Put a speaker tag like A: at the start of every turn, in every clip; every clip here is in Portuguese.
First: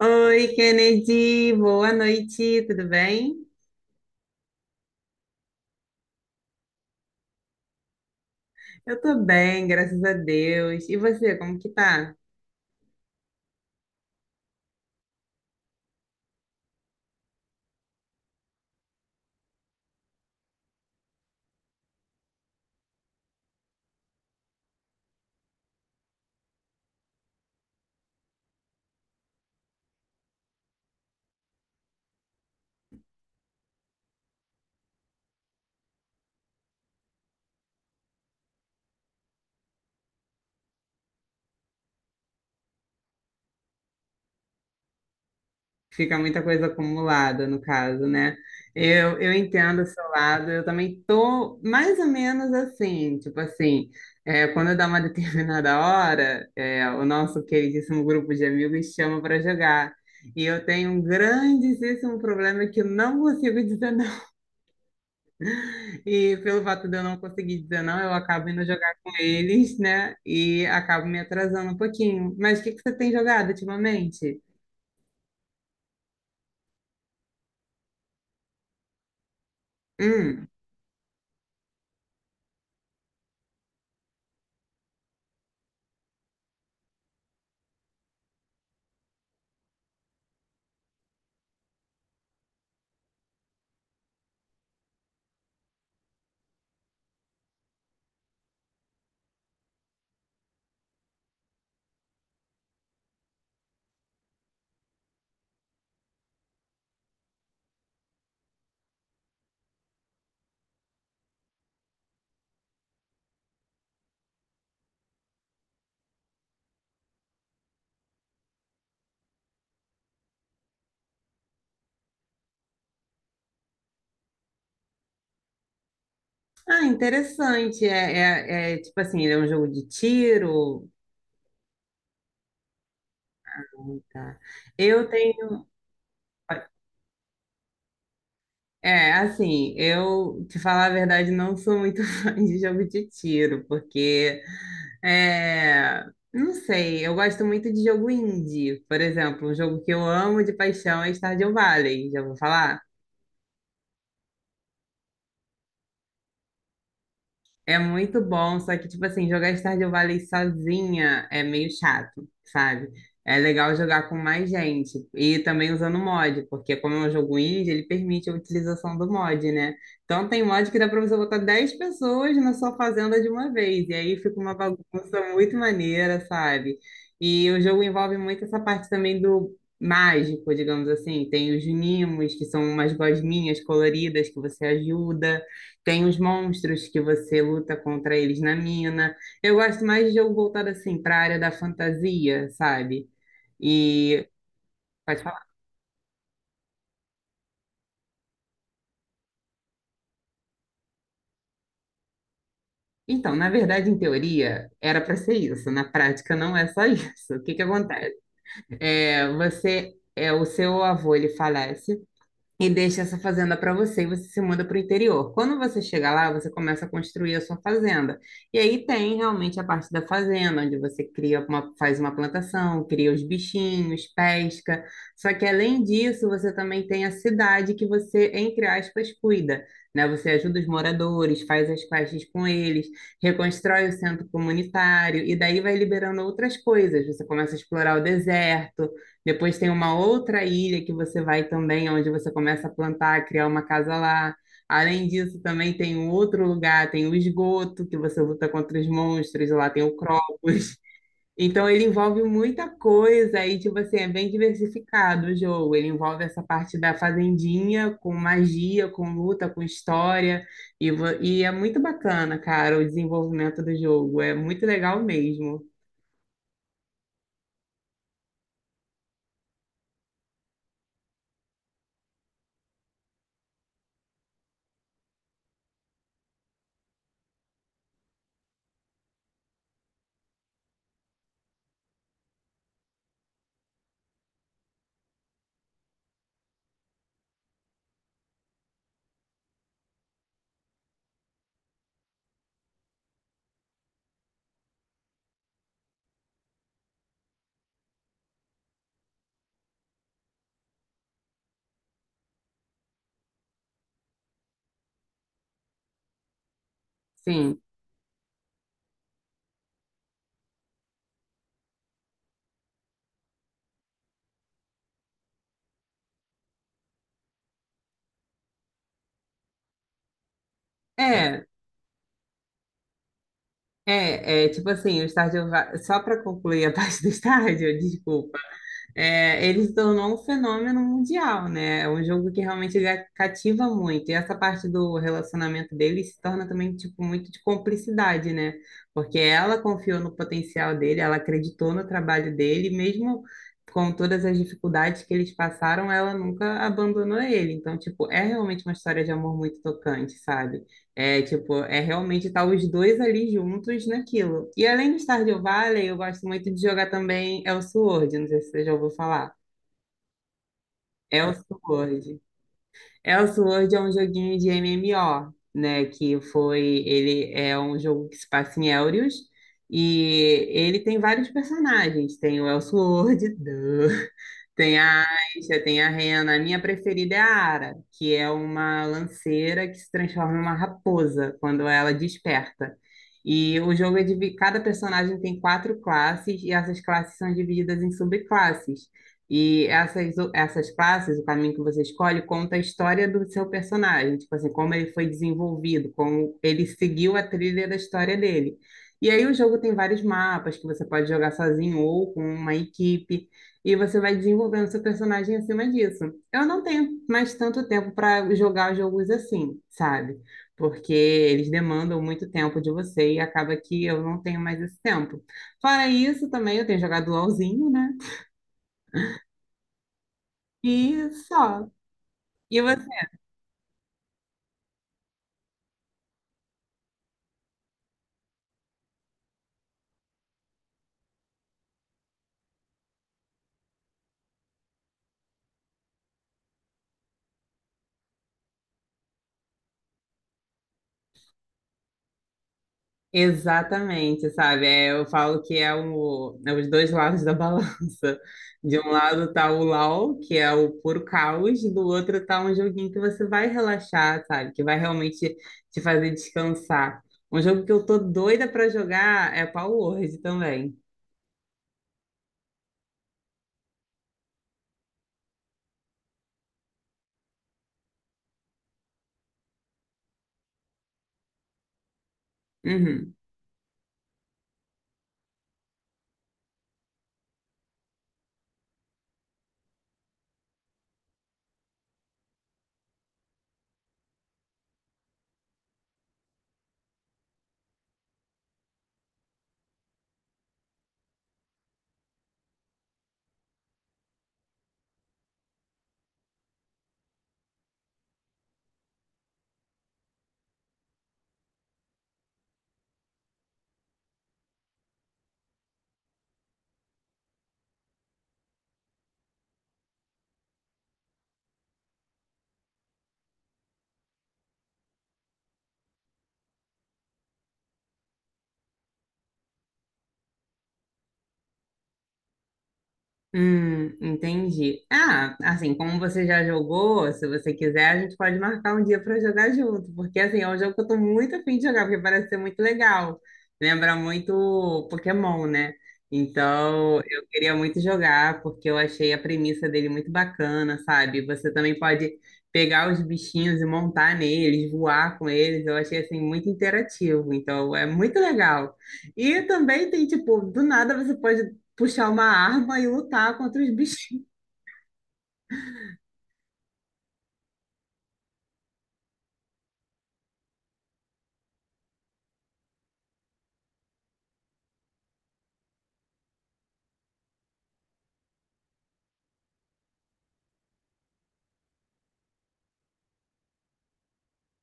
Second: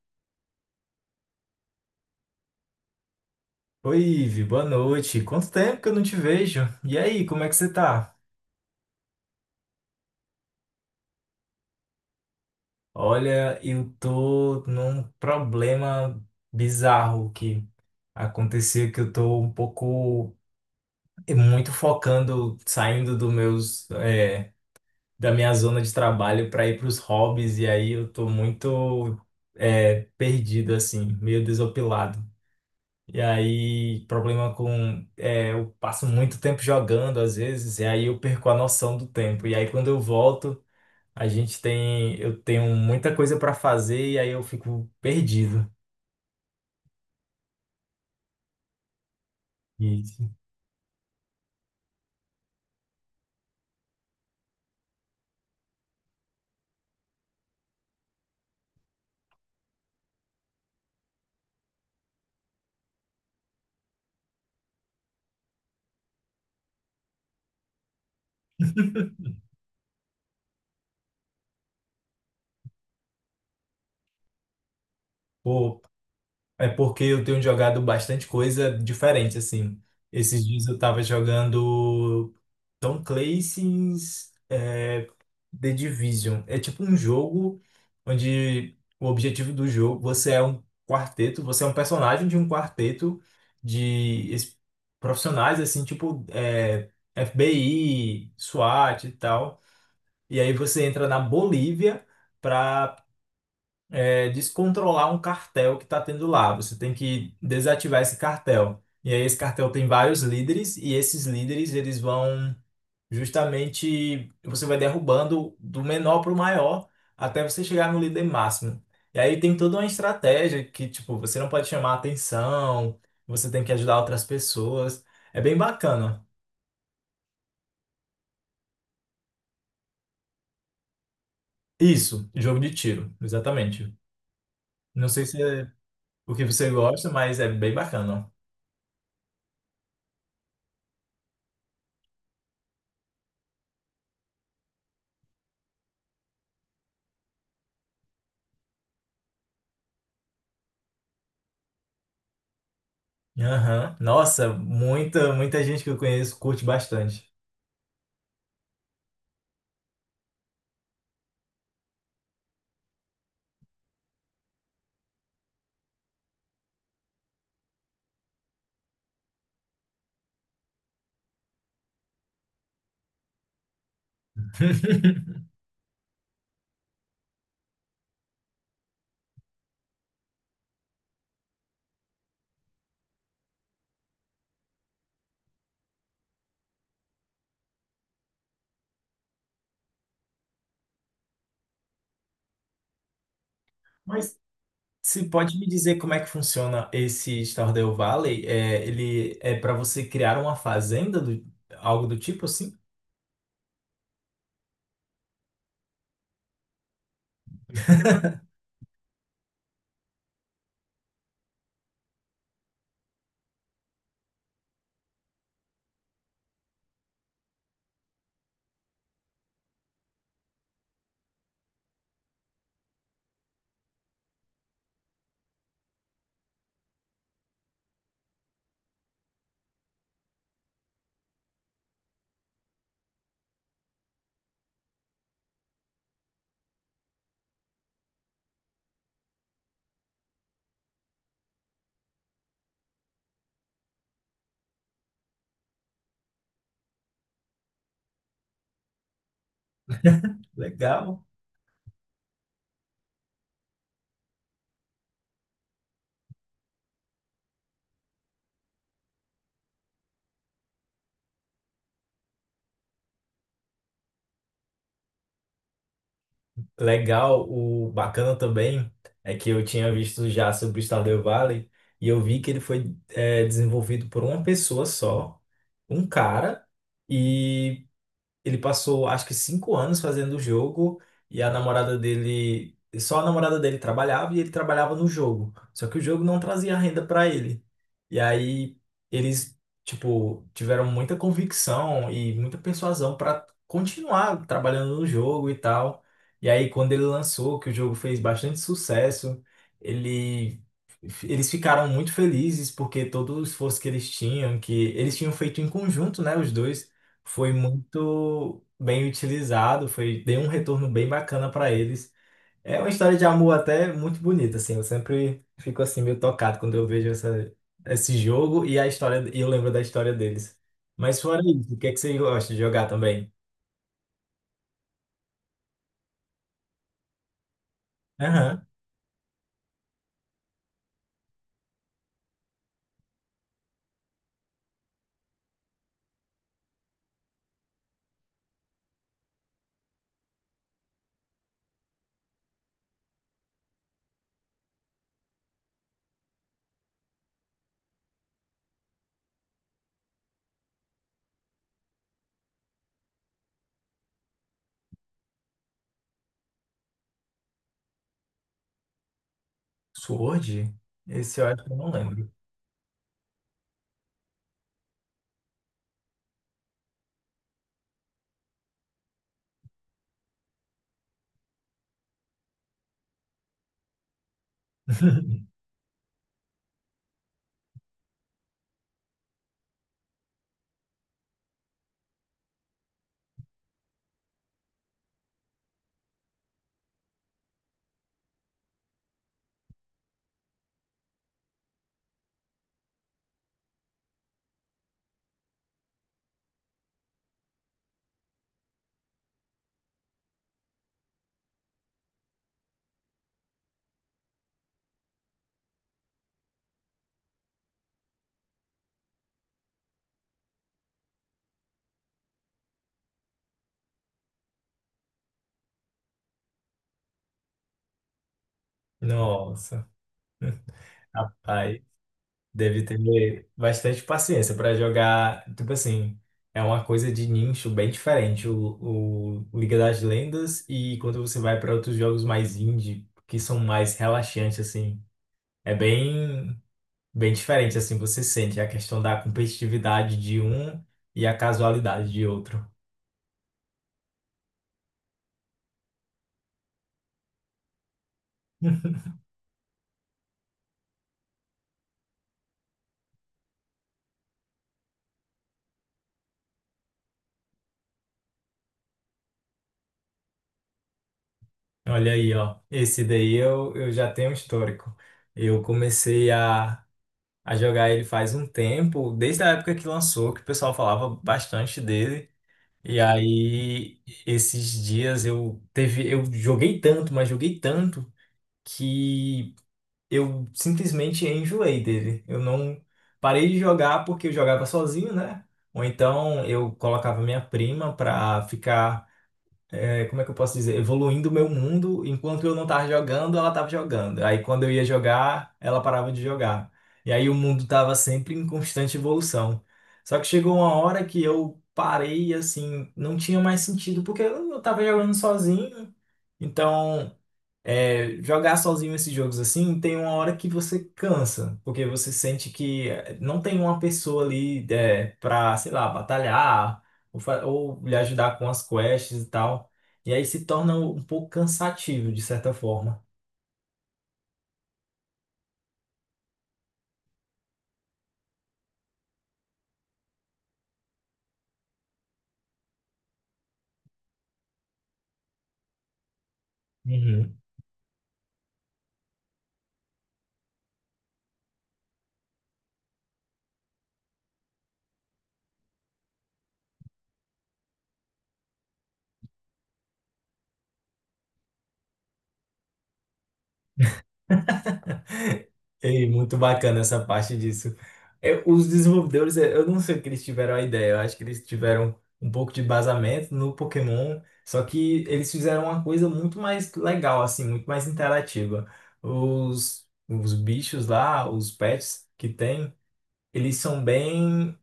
A: Oi, Kennedy, boa noite, tudo bem?
B: Oi, Ivi, boa noite. Quanto tempo que eu não te vejo? E aí, como é que você tá?
A: Eu tô bem, graças a Deus. E você, como que tá?
B: Olha, eu tô num problema bizarro que aconteceu, que eu tô um pouco, muito focando, saindo do meus, da minha zona de trabalho para ir para os hobbies, e aí eu tô muito, perdido, assim, meio desopilado. E aí, problema com. Eu passo muito tempo jogando, às vezes, e aí eu perco a noção do tempo. E aí, quando eu volto, a gente tem. Eu tenho muita coisa para fazer, e aí eu fico perdido.
A: Fica muita coisa acumulada, no caso, né? Eu entendo o
B: E,
A: seu lado, eu também tô mais ou menos assim, tipo assim, quando dá uma determinada hora, o nosso queridíssimo grupo de amigos chama para jogar. E eu tenho um grandíssimo problema que eu não consigo dizer. E pelo fato de eu não conseguir dizer não, eu acabo indo jogar com eles, né? E acabo me atrasando um pouquinho. Mas o que que você tem jogado ultimamente?
B: pô, É porque eu tenho jogado bastante coisa diferente, assim. Esses
A: Hum.
B: dias eu tava jogando Tom Clancy's The Division. É tipo um jogo onde o objetivo do jogo, você é um quarteto, você é um personagem de um quarteto de es- profissionais, assim, FBI, SWAT e tal. E aí você entra na Bolívia para descontrolar um cartel que está tendo lá. Você tem que desativar esse cartel. E aí esse cartel tem vários líderes e esses líderes eles vão justamente você vai derrubando do menor para o maior até você chegar no líder máximo. E aí tem toda uma estratégia que tipo você não pode chamar atenção, você tem que ajudar outras pessoas. É bem bacana.
A: Ah, interessante. Tipo assim, ele é um jogo de tiro.
B: Isso, jogo de tiro,
A: Ah,
B: exatamente.
A: tá. Eu
B: Não sei se
A: tenho.
B: é o que você gosta, mas é bem bacana.
A: Assim, te falar a verdade, não sou muito fã de jogo de tiro, porque. É, não sei, eu gosto muito de jogo indie. Por exemplo, um jogo que eu amo de paixão é Stardew Valley, já vou falar?
B: Aham. Nossa, muita gente que eu conheço curte bastante.
A: É muito bom, só que, tipo assim, jogar Stardew Valley sozinha é meio chato, sabe? É legal jogar com mais gente e também usando mod, porque como é um jogo indie, ele permite a utilização do mod, né? Então tem mod que dá pra você botar 10 pessoas na sua fazenda de uma vez, e aí fica uma bagunça muito maneira, sabe? E o jogo envolve muito essa parte também do mágico, digamos assim. Tem os nimos, que são umas gosminhas coloridas que você ajuda. Tem os monstros que você luta contra eles na mina. Eu gosto mais de jogo voltado assim para a área da fantasia, sabe? E
B: Mas
A: pode
B: você
A: falar.
B: pode me dizer como é que funciona esse Stardew Valley? É, ele é para você criar uma fazenda, do, algo do tipo assim?
A: Então, na verdade, em teoria, era para ser isso. Na prática, não é só isso. O que que acontece? O seu avô, ele falece. E deixa essa fazenda para você e você se muda para o interior. Quando você chega lá, você começa a construir a sua fazenda. E aí tem realmente a parte da fazenda, onde você cria uma, faz uma plantação, cria os bichinhos, pesca. Só que além disso, você também tem a cidade que você, entre aspas, cuida. Né? Você ajuda os moradores, faz as quests com eles, reconstrói o centro comunitário e daí vai liberando outras coisas. Você começa a explorar o deserto, depois tem uma outra ilha que você vai também, onde você começa a plantar, a criar uma casa lá. Além disso, também tem um outro lugar, tem o esgoto, que você luta contra os monstros, lá tem o Kropos.
B: Legal.
A: Então, ele envolve muita coisa e, tipo assim, é bem diversificado o jogo. Ele envolve essa parte da fazendinha, com magia, com luta, com história. E é muito bacana, cara, o desenvolvimento do jogo. É muito legal mesmo.
B: Legal. O bacana também é que eu tinha visto já sobre o Stardew Valley e eu vi que ele foi, é, desenvolvido por uma pessoa só, um cara. E ele passou acho que 5 anos fazendo o jogo e a namorada dele, só a namorada dele trabalhava e ele trabalhava no jogo. Só que o jogo não trazia renda para ele. E aí eles, tipo, tiveram muita convicção e muita persuasão para continuar trabalhando no jogo e tal. E aí quando ele lançou, que o jogo fez bastante sucesso, ele eles ficaram muito felizes porque todo o esforço que eles tinham feito em conjunto, né, os dois, foi
A: Sim.
B: muito bem utilizado, foi deu um retorno bem bacana para eles. É uma história de amor até muito bonita, assim. Eu sempre fico assim meio tocado quando eu vejo essa, esse jogo e a história e eu lembro da história deles. Mas fora
A: É,
B: isso, o que é que você gosta de jogar também?
A: Tipo assim, o Stardew só para concluir a parte do Stardew, desculpa,
B: Aham.
A: ele se tornou um fenômeno mundial, né? É um jogo que realmente cativa muito. E essa parte do relacionamento dele se torna também, tipo, muito de cumplicidade, né? Porque ela confiou no potencial dele, ela acreditou no trabalho dele, mesmo com todas as dificuldades que eles passaram, ela nunca abandonou ele. Então, tipo, é realmente uma história de amor muito tocante, sabe? Tipo, é realmente estar os dois ali juntos naquilo. E além do Stardew Valley, eu gosto muito de jogar também Elsword, não sei se você já ouviu falar.
B: Sword? Esse eu acho que eu não
A: Elsword.
B: lembro.
A: Elsword é um joguinho de MMO, né, que foi, ele é um jogo que se passa em Elrius, e ele tem vários personagens, tem o Elsword, duh. Tem a Aisha, tem a Rena. A minha preferida é a Ara, que é uma lanceira que se transforma em uma raposa quando ela desperta. E o jogo é dividido, cada personagem tem quatro classes e essas classes são divididas em subclasses. E essas classes, o caminho que você escolhe, conta a história do seu personagem, tipo assim, como ele foi desenvolvido, como ele seguiu a trilha da história dele. E aí o jogo tem vários mapas que você pode jogar sozinho ou com uma equipe. E você vai desenvolvendo seu personagem acima disso. Eu não tenho mais tanto tempo para jogar jogos assim, sabe? Porque eles demandam muito tempo de você e acaba que eu não tenho mais esse tempo. Fora isso, também eu tenho jogado LOLzinho, né?
B: Nossa,
A: E só.
B: rapaz.
A: E
B: Deve ter
A: você?
B: bastante paciência para jogar. Tipo assim, é uma coisa de nicho bem diferente. O Liga das Lendas e quando você vai para outros jogos mais indie, que são mais relaxantes, assim, é bem, bem diferente, assim, você sente a questão da competitividade de um e a casualidade de outro.
A: Exatamente, sabe? Eu falo que é os dois lados da balança. De um lado tá o LOL, que é o puro caos, do outro tá um joguinho que você vai relaxar, sabe? Que vai realmente te fazer descansar. Um jogo que eu tô doida pra jogar é Power Word também.
B: Olha aí, ó. Esse daí eu já tenho um histórico. Eu comecei a jogar ele faz um tempo, desde a época que lançou, que o pessoal falava bastante dele. E
A: Uhum.
B: aí, esses dias eu teve, eu joguei tanto, mas joguei tanto que eu simplesmente enjoei dele. Eu não parei de jogar porque eu jogava sozinho, né? Ou então eu colocava minha prima pra ficar como é que eu posso dizer? Evoluindo o meu mundo, enquanto eu não estava jogando, ela estava jogando. Aí quando eu ia jogar, ela parava de jogar. E aí o mundo estava sempre em constante evolução. Só que chegou uma hora que eu parei, assim, não tinha mais sentido, porque eu estava jogando sozinho, então. É, jogar sozinho esses jogos assim, tem uma hora que você cansa, porque você sente que não tem uma pessoa ali pra, sei lá, batalhar ou lhe ajudar com as quests e tal. E aí se torna um pouco cansativo, de certa forma.
A: Entendi. Ah, assim, como você já jogou, se você quiser, a gente pode marcar um dia para jogar junto, porque assim, é um jogo que eu tô muito afim de jogar, porque parece ser muito legal. Lembra muito Pokémon, né? Então, eu queria muito jogar, porque eu achei a premissa dele muito bacana, sabe? Você também pode pegar os bichinhos e montar neles, voar com eles. Eu achei assim muito interativo, então é muito legal. E também tem, tipo, do nada você pode puxar uma arma e lutar contra os bichinhos.
B: Ei, muito bacana essa parte disso. Os desenvolvedores, eu não sei o que eles tiveram a ideia, eu acho que eles tiveram um pouco de embasamento no Pokémon, só que eles fizeram uma coisa muito mais legal, assim, muito mais interativa. Os bichos lá, os pets que tem, eles são bem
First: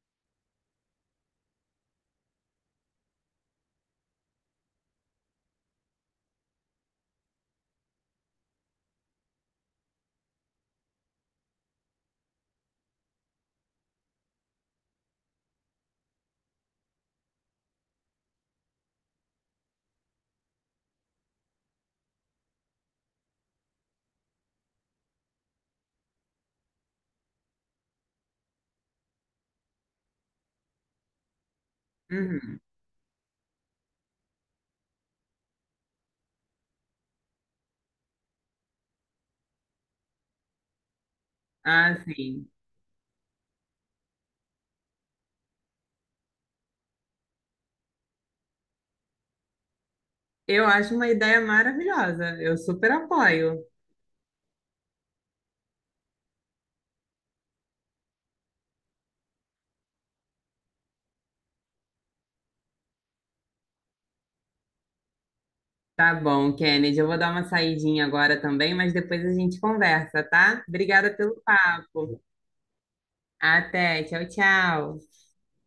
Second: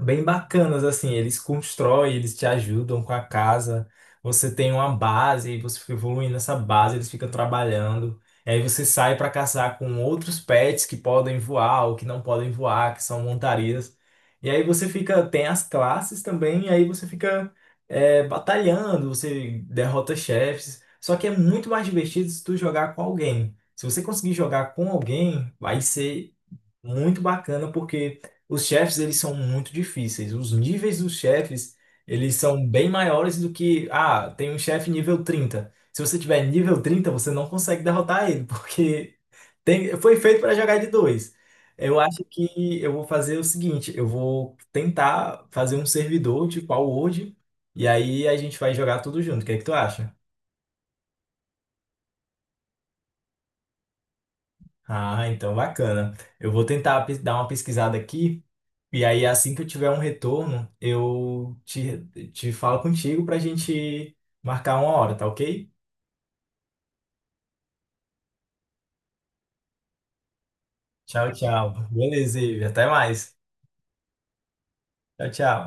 B: bem bacanas, assim, eles constroem, eles te ajudam com a casa, você tem uma base, você fica evoluindo essa base, eles ficam trabalhando, e aí você sai para caçar com outros pets que podem voar ou que não podem voar, que são montarias, e aí você fica, tem as classes também, e aí você fica batalhando, você derrota chefes, só que é muito mais divertido se tu jogar com alguém. Se você conseguir jogar com alguém, vai ser muito bacana, porque os chefes, eles são muito difíceis. Os níveis dos chefes, eles
A: Uhum.
B: são bem maiores do que, ah, tem um chefe nível 30. Se você tiver nível 30 você não consegue derrotar ele, porque tem, foi feito para jogar de 2.
A: Ah,
B: Eu acho
A: sim.
B: que eu vou fazer o seguinte, eu vou tentar fazer um servidor tipo a World, e aí a gente vai jogar tudo junto. O que é que tu acha?
A: Eu acho uma ideia maravilhosa. Eu super apoio.
B: Ah, então bacana. Eu vou tentar dar uma pesquisada aqui e aí assim que eu tiver um retorno, eu te, te falo contigo pra gente marcar uma hora, tá ok?
A: Tá bom, Kennedy. Eu vou dar uma saidinha agora também, mas depois a gente conversa, tá? Obrigada
B: Tchau,
A: pelo
B: tchau.
A: papo.
B: Beleza, Ivi. Até mais.
A: Até. Tchau, tchau.
B: Tchau, tchau.